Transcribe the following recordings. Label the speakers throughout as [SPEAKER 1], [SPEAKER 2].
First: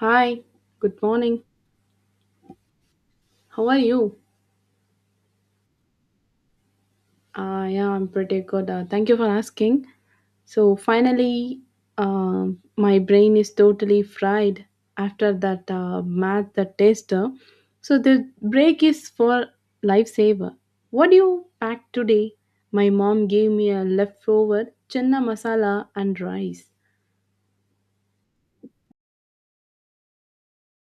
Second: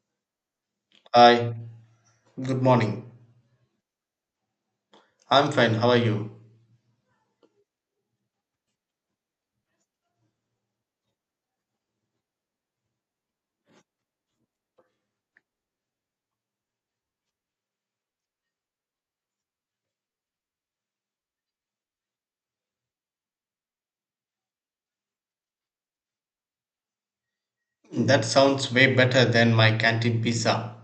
[SPEAKER 1] Hi, good morning.
[SPEAKER 2] Hi, good morning.
[SPEAKER 1] How are you?
[SPEAKER 2] I'm fine, how are you?
[SPEAKER 1] Yeah, I'm pretty good. Thank you for asking. So, finally, my brain is totally fried after that math the tester. So, the break is for lifesaver. What do you pack today? My mom gave me a leftover chenna masala and rice.
[SPEAKER 2] That sounds way better than my canteen pizza.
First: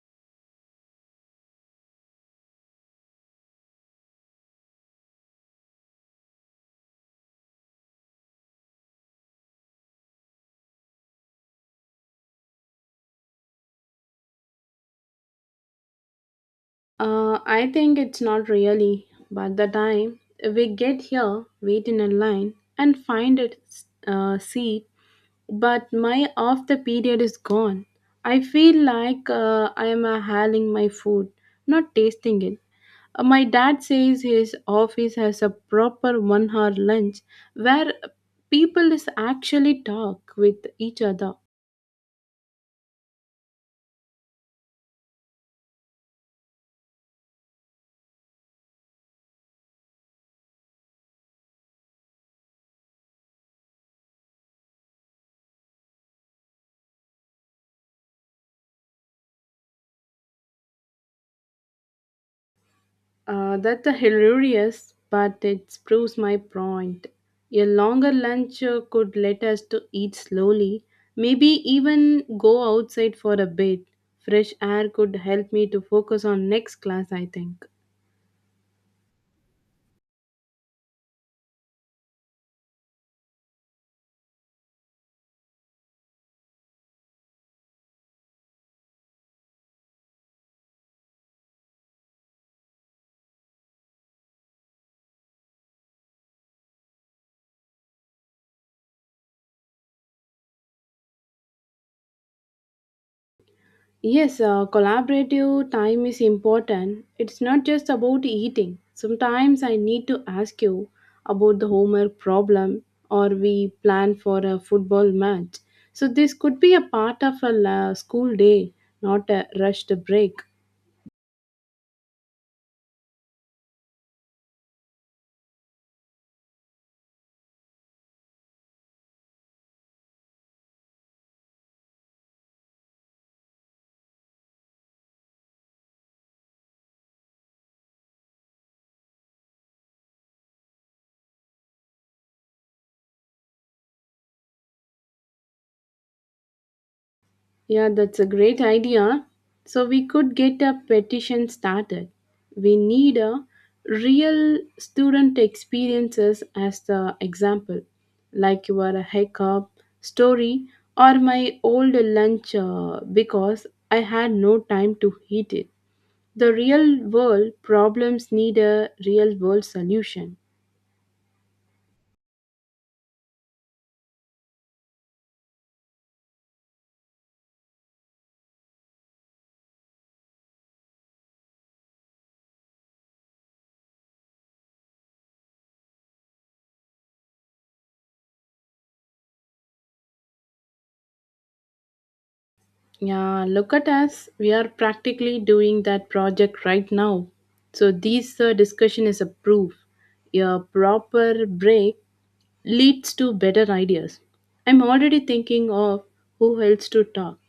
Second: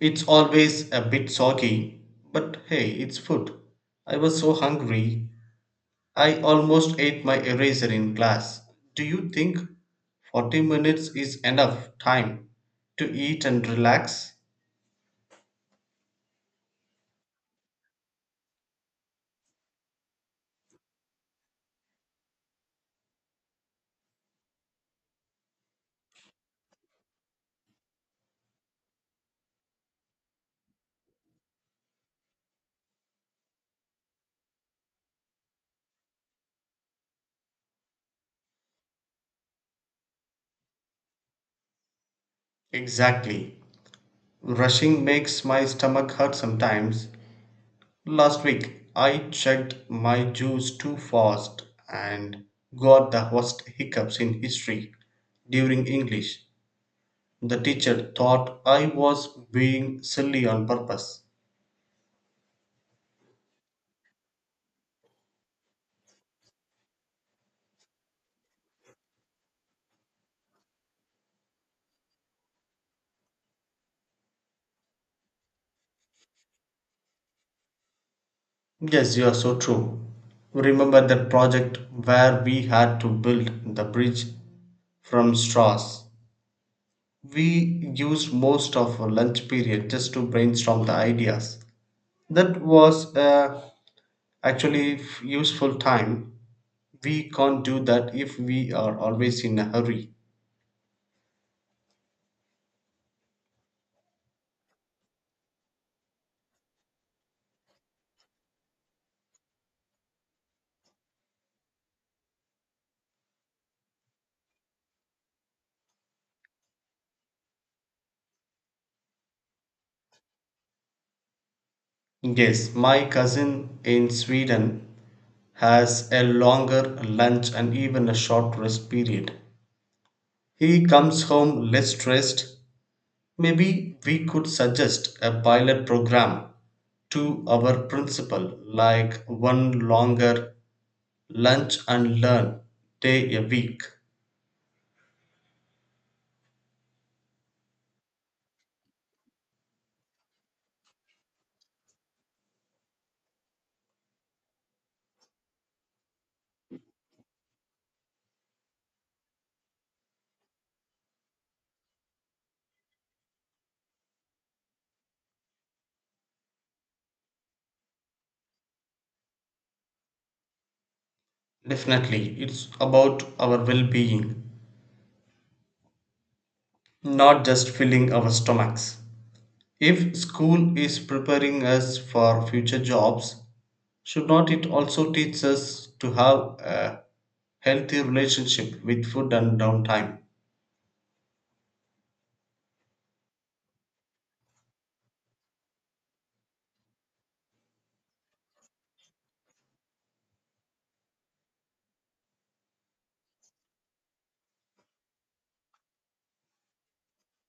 [SPEAKER 2] It's always a bit soggy, but hey, it's food. I was so hungry, I almost ate my eraser in class. Do you think 40 minutes is enough time to eat and relax?
[SPEAKER 1] I think it's not really, but the time we get here, wait in a line, and find a seat, but my off the period is gone. I feel like I am hailing my food, not tasting it. My dad says his office has a proper 1 hour lunch where people is actually talk with each other.
[SPEAKER 2] Exactly. Rushing makes my stomach hurt sometimes. Last week I chugged my juice too fast and got the worst hiccups in history during English. The teacher thought I was being silly on purpose.
[SPEAKER 1] That's a hilarious, but it proves my point. A longer lunch could let us to eat slowly, maybe even go outside for a bit. Fresh air could help me to focus on next class, I think.
[SPEAKER 2] Yes, you are so true. Remember that project where we had to build the bridge from straws? We used most of our lunch period just to brainstorm the ideas. That was actually useful time. We can't do that if we are always in a hurry.
[SPEAKER 1] Yes, collaborative time is important. It's not just about eating. Sometimes I need to ask you about the homework problem or we plan for a football match. So this could be a part of a school day, not a rushed break.
[SPEAKER 2] Yes, my cousin in Sweden has a longer lunch and even a short rest period. He comes home less stressed. Maybe we could suggest a pilot program to our principal, like one longer lunch and learn day a week.
[SPEAKER 1] Yeah, that's a great idea. So we could get a petition started. We need a real student experiences as the example, like your hiccup story or my old lunch because I had no time to heat it. The real world problems need a real world solution.
[SPEAKER 2] Definitely, it's about our well being, not just filling our stomachs. If school is preparing us for future jobs, should not it also teach us to have a healthy relationship with food and downtime?
[SPEAKER 1] Yeah, look at us. We are practically doing that project right now. So this discussion is a proof. A proper break leads to better ideas. I'm already thinking of who else to talk,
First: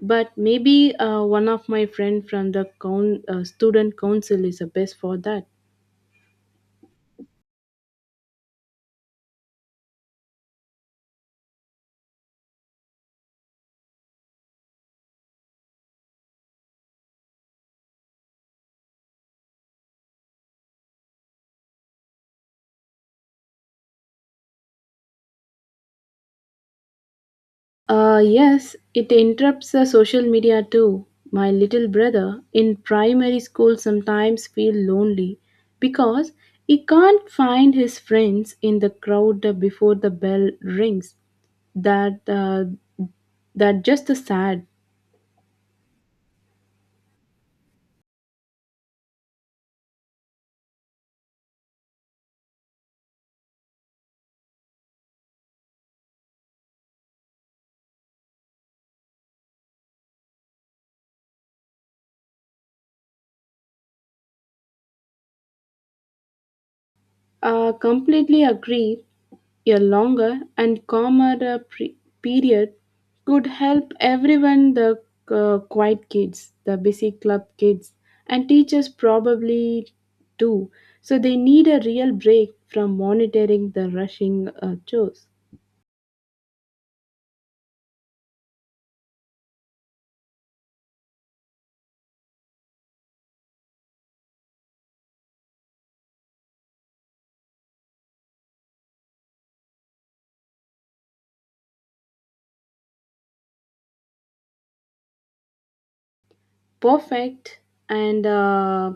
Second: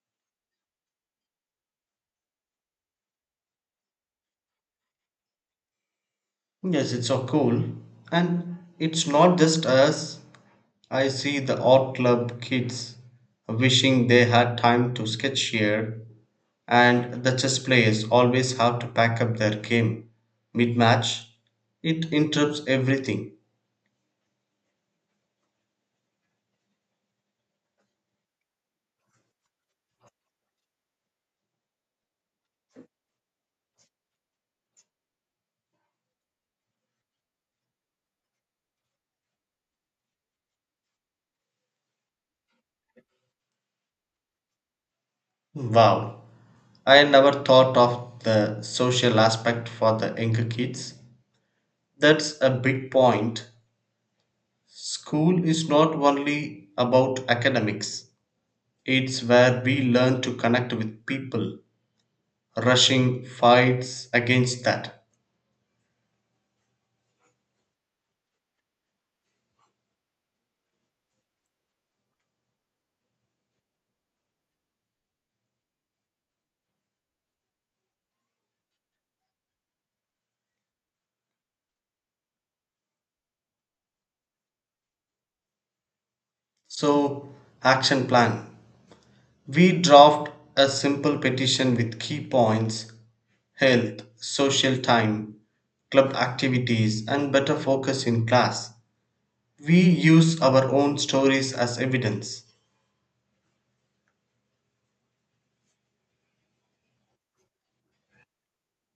[SPEAKER 1] but maybe one of my friend from the student council is the best for that.
[SPEAKER 2] Yes, it's so cool. And it's not just us. I see the art club kids wishing they had time to sketch here, and the chess players always have to pack up their game mid match. It interrupts everything.
[SPEAKER 1] Yes, it interrupts the social media too. My little brother in primary school sometimes feels lonely because he can't find his friends in the crowd before the bell rings. That uh, that just sad.
[SPEAKER 2] Wow, I never thought of the social aspect for the younger kids. That's a big point. School is not only about academics, it's where we learn to connect with people. Rushing fights against that.
[SPEAKER 1] Completely agree. A longer and calmer period could help everyone the quiet kids, the busy club kids, and teachers probably too. So they need a real break from monitoring the rushing chores.
[SPEAKER 2] So, action plan. We draft a simple petition with key points: health, social time, club activities, and better focus in class. We use our own stories as evidence.
[SPEAKER 1] Perfect, and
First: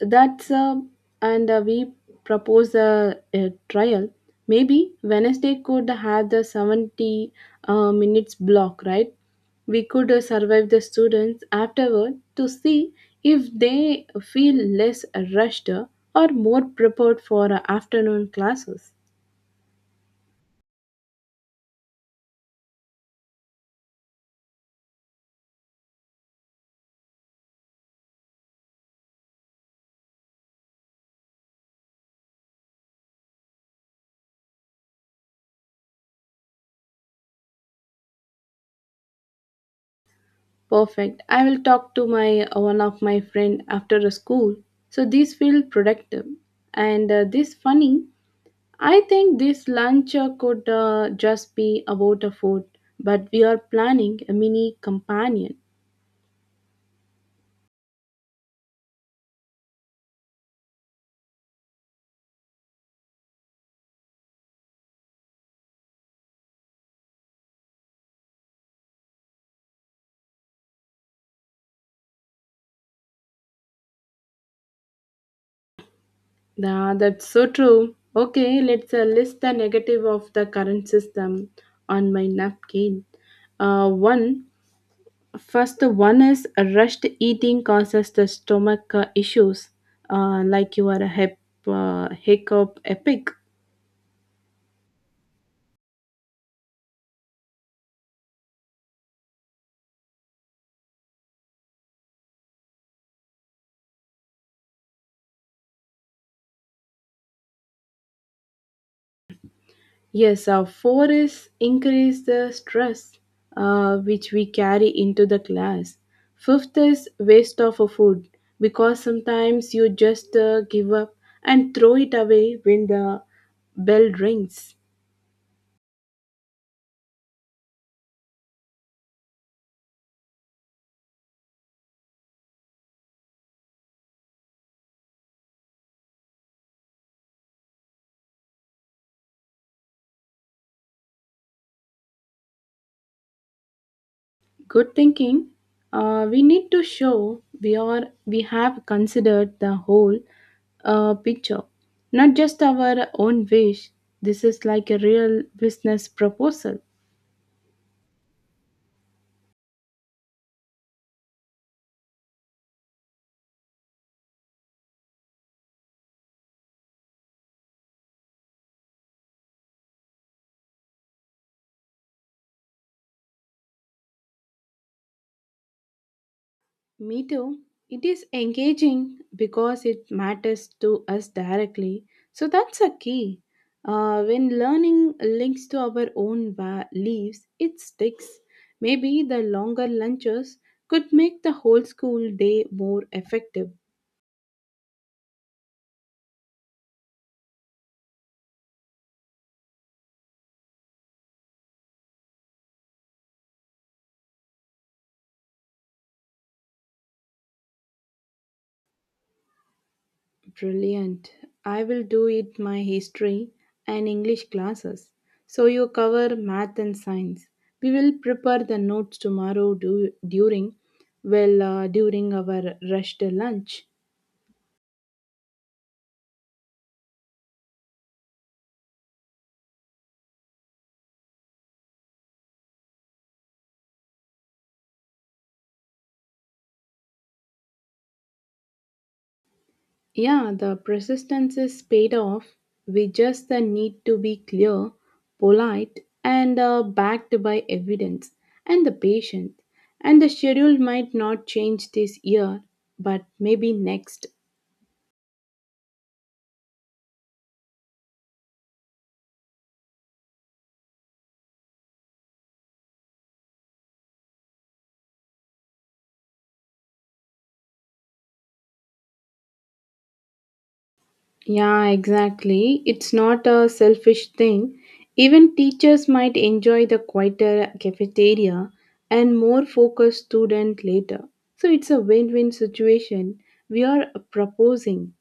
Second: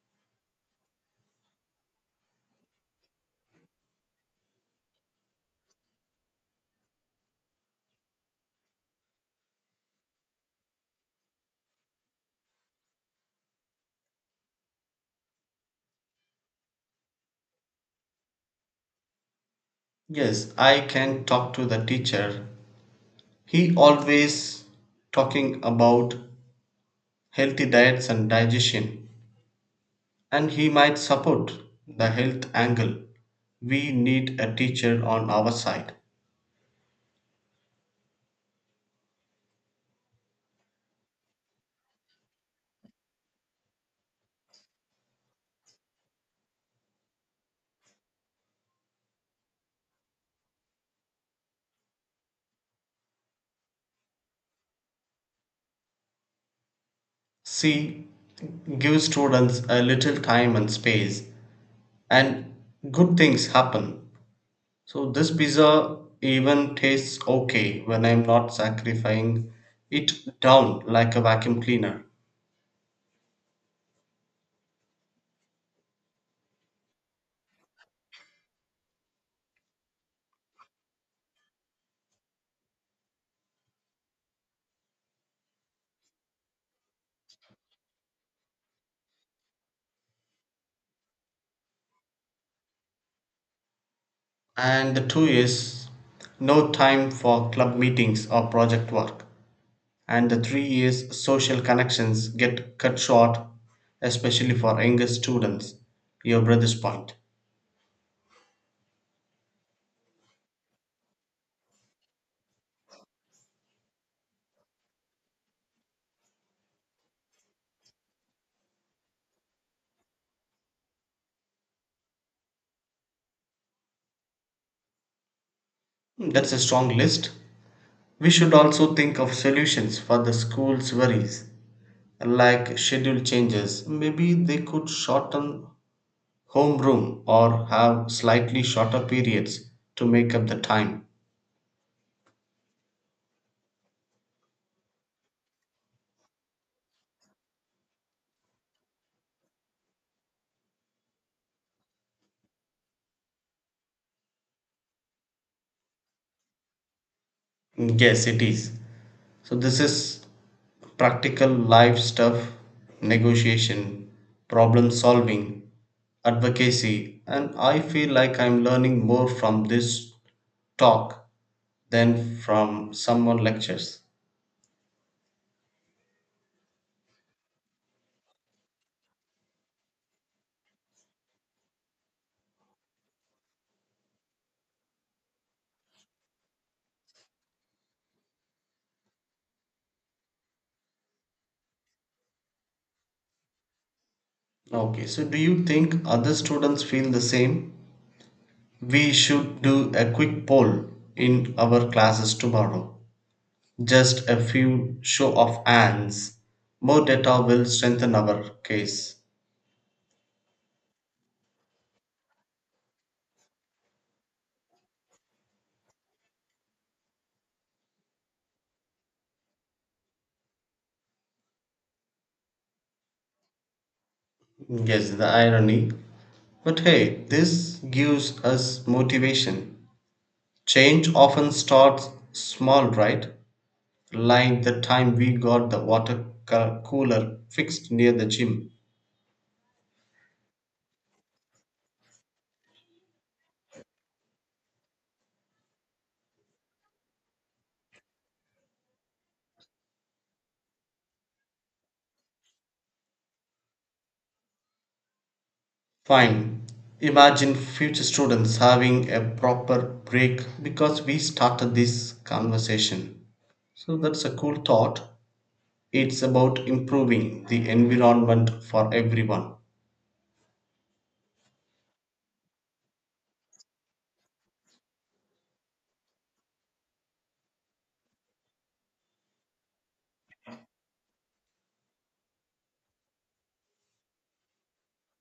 [SPEAKER 1] That's and we propose a trial. Maybe Wednesday could have the 70 minutes block, right? We could survive the students afterward to see if they feel less rushed or more prepared for afternoon classes.
[SPEAKER 2] Yes, I can talk to the teacher. He always talking about healthy diets and digestion, and he might support the health angle. We need a teacher on our side.
[SPEAKER 1] Perfect. I will talk to my one of my friend after the school. So these feel productive and this funny. I think this lunch could just be about a food, but we are planning a mini companion.
[SPEAKER 2] C. Give students a little time and space, and good things happen. So, this pizza even tastes okay when I'm not sacrificing it down like a vacuum cleaner.
[SPEAKER 1] Ah, that's so true. Okay, let's list the negative of the current system on my napkin. One, first one is rushed eating causes the stomach issues, like you are a hip, hiccup epic.
[SPEAKER 2] And the two is no time for club meetings or project work. And the 3 years social connections get cut short, especially for younger students, your brother's point.
[SPEAKER 1] Yes, our forests increase the stress which we carry into the class. Fifth is waste of a food because sometimes you just give up and throw it away when the bell rings.
[SPEAKER 2] Mm, that's a strong list. We should also think of solutions for the school's worries, like schedule changes. Maybe they could shorten homeroom or have slightly shorter periods to make up the time.
[SPEAKER 1] Good thinking. We need to show we have considered the whole picture, not just our own wish. This is like a real business proposal.
[SPEAKER 2] Yes, it is. So this is practical life stuff: negotiation, problem solving, advocacy, and I feel like I'm learning more from this talk than from someone lectures.
[SPEAKER 1] Me too. It is engaging because it matters to us directly. So that's a key. When learning links to our own lives, it sticks. Maybe the longer lunches could make the whole school day more effective.
[SPEAKER 2] Okay, so do you think other students feel the same? We should do a quick poll in our classes tomorrow. Just a few show of hands. More data will strengthen our case.
[SPEAKER 1] Brilliant. I will do it my history and English classes. So you cover math and science. We will prepare the notes tomorrow during our rushed lunch.
[SPEAKER 2] Yes, the irony. But hey, this gives us motivation. Change often starts small, right? Like the time we got the water cooler fixed near the gym.
[SPEAKER 1] Yeah, the persistence is paid off. We just need to be clear, polite and backed by evidence and the patient. And the schedule might not change this year, but maybe next.
[SPEAKER 2] Fine. Imagine future students having a proper break because we started this conversation. So that's a cool thought. It's about improving the environment for everyone.
[SPEAKER 1] Yeah, exactly. It's not a selfish thing. Even teachers might enjoy the quieter cafeteria and more focused student later. So it's a win win situation we are proposing.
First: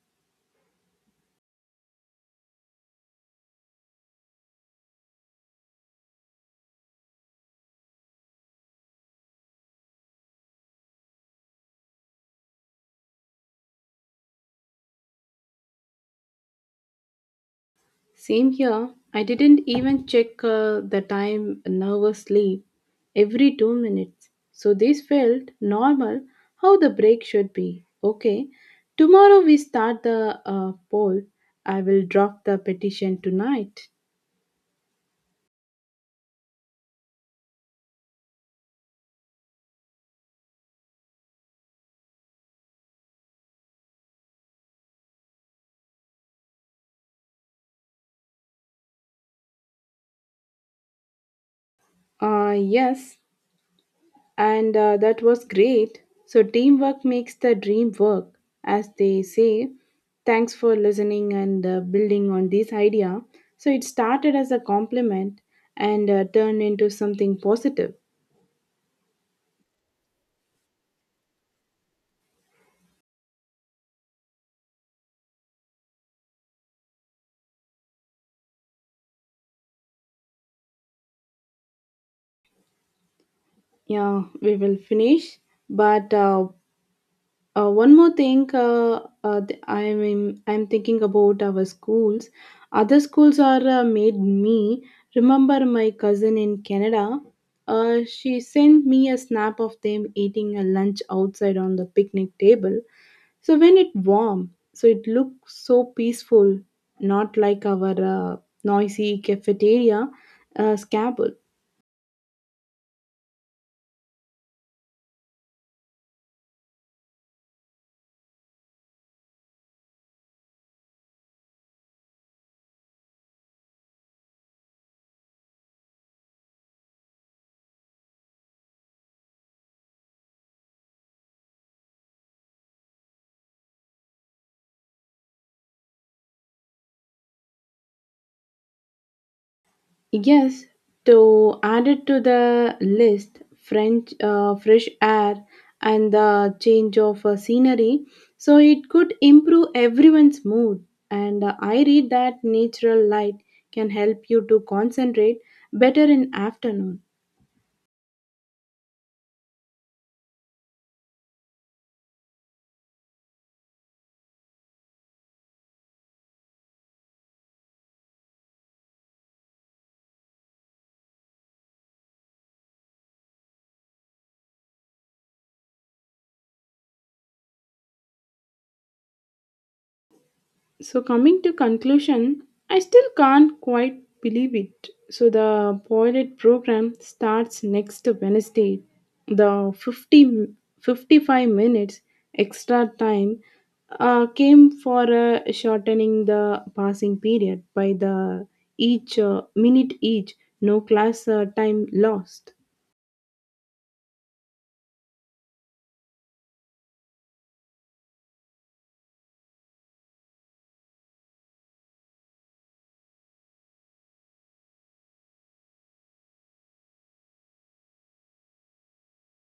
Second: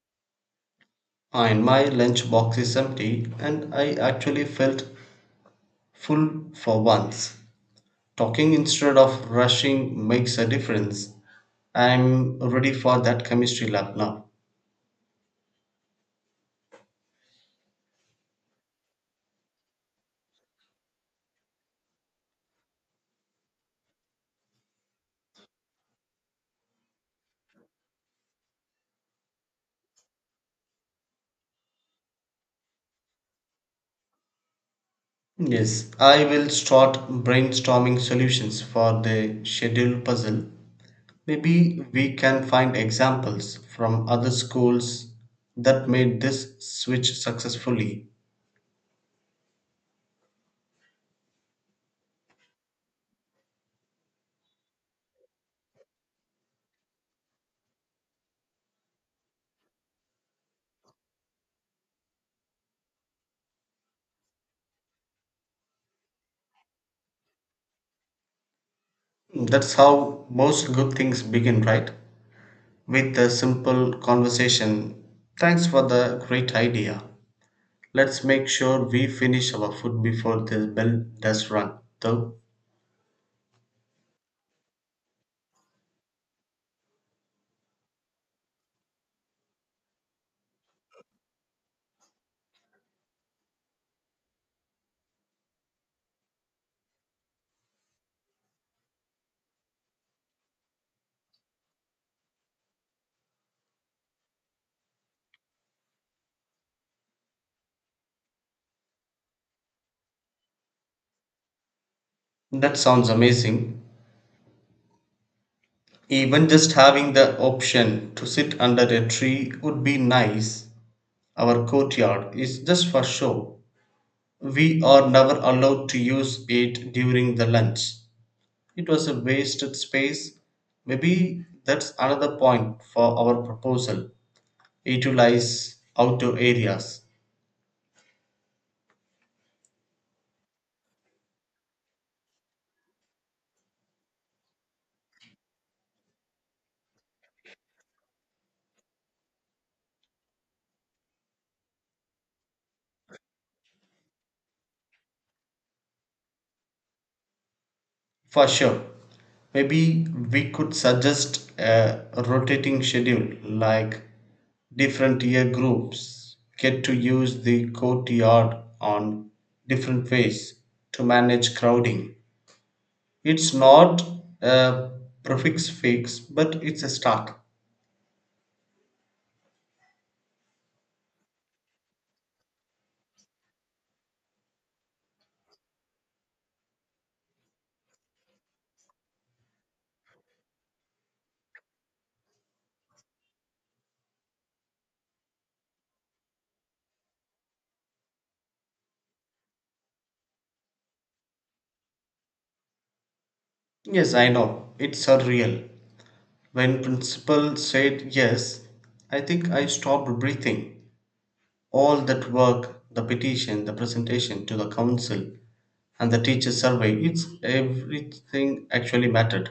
[SPEAKER 2] Fine, my lunch box is empty, and I actually felt full for once. Talking instead of rushing makes a difference. I'm ready for that chemistry lab now.
[SPEAKER 1] Same here. I didn't even check the time nervously every 2 minutes. So this felt normal how the break should be. Okay, tomorrow we start the poll. I will drop the petition tonight.
[SPEAKER 2] Yes, I will start brainstorming solutions for the schedule puzzle. Maybe we can find examples from other schools that made this switch successfully.
[SPEAKER 1] Yes, and That was great. So, teamwork makes the dream work, as they say. Thanks for listening and building on this idea. So, it started as a compliment and turned into something positive.
[SPEAKER 2] That's how most good things begin, right? With a simple conversation. Thanks for the great idea. Let's make sure we finish our food before the bell does run, though.
[SPEAKER 1] Yeah, we will finish, but one more thing, I mean, I'm thinking about our schools. Other schools are made me remember my cousin in Canada. She sent me a snap of them eating a lunch outside on the picnic table. So when it warm, so it looks so peaceful, not like our noisy cafeteria scabble.
[SPEAKER 2] That sounds amazing. Even just having the option to sit under a tree would be nice. Our courtyard is just for show. We are never allowed to use it during the lunch. It was a wasted space. Maybe that's another point for our proposal. Utilize outdoor areas.
[SPEAKER 1] Yes, to add it to the list, French fresh air and the change of scenery, so it could improve everyone's mood. And I read that natural light can help you to concentrate better in afternoon.
[SPEAKER 2] For sure. Maybe we could suggest a rotating schedule, like different year groups get to use the courtyard on different ways to manage crowding. It's not a prefix fix, but it's a start.
[SPEAKER 1] So coming to conclusion, I still can't quite believe it. So the pilot program starts next Wednesday. The 55 minutes extra time came for shortening the passing period by the each minute each, no class time lost.
[SPEAKER 2] Yes, I know. It's surreal. When principal said yes, I think I stopped breathing. All that work, the petition, the presentation to the council, and the teacher survey, it's everything actually mattered.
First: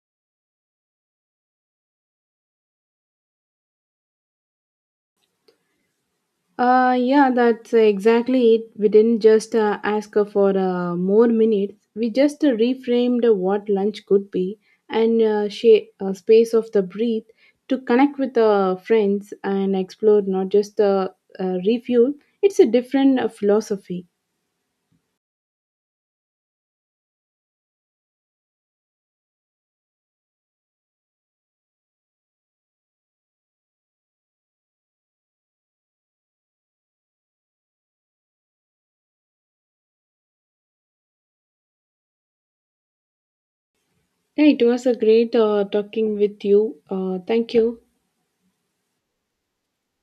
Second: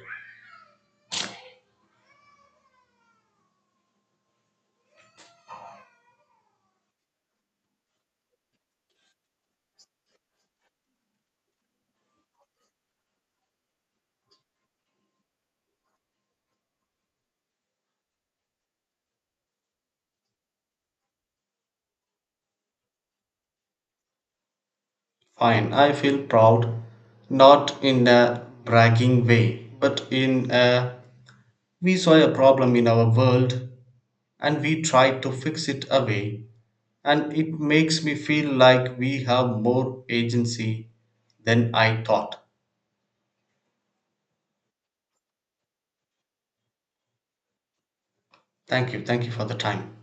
[SPEAKER 1] Yeah, that's exactly it. We didn't just ask for more minutes. We just reframed what lunch could be and she, space of the breathe to connect with friends and explore not just refuel. It's a different philosophy.
[SPEAKER 2] Fine, I feel proud, not in a bragging way, but in a we saw a problem in our world and we tried to fix it away, and it makes me feel like we have more agency than I thought.
[SPEAKER 1] Yeah, it was a great talking with you. Thank you.
[SPEAKER 2] Thank you for the time.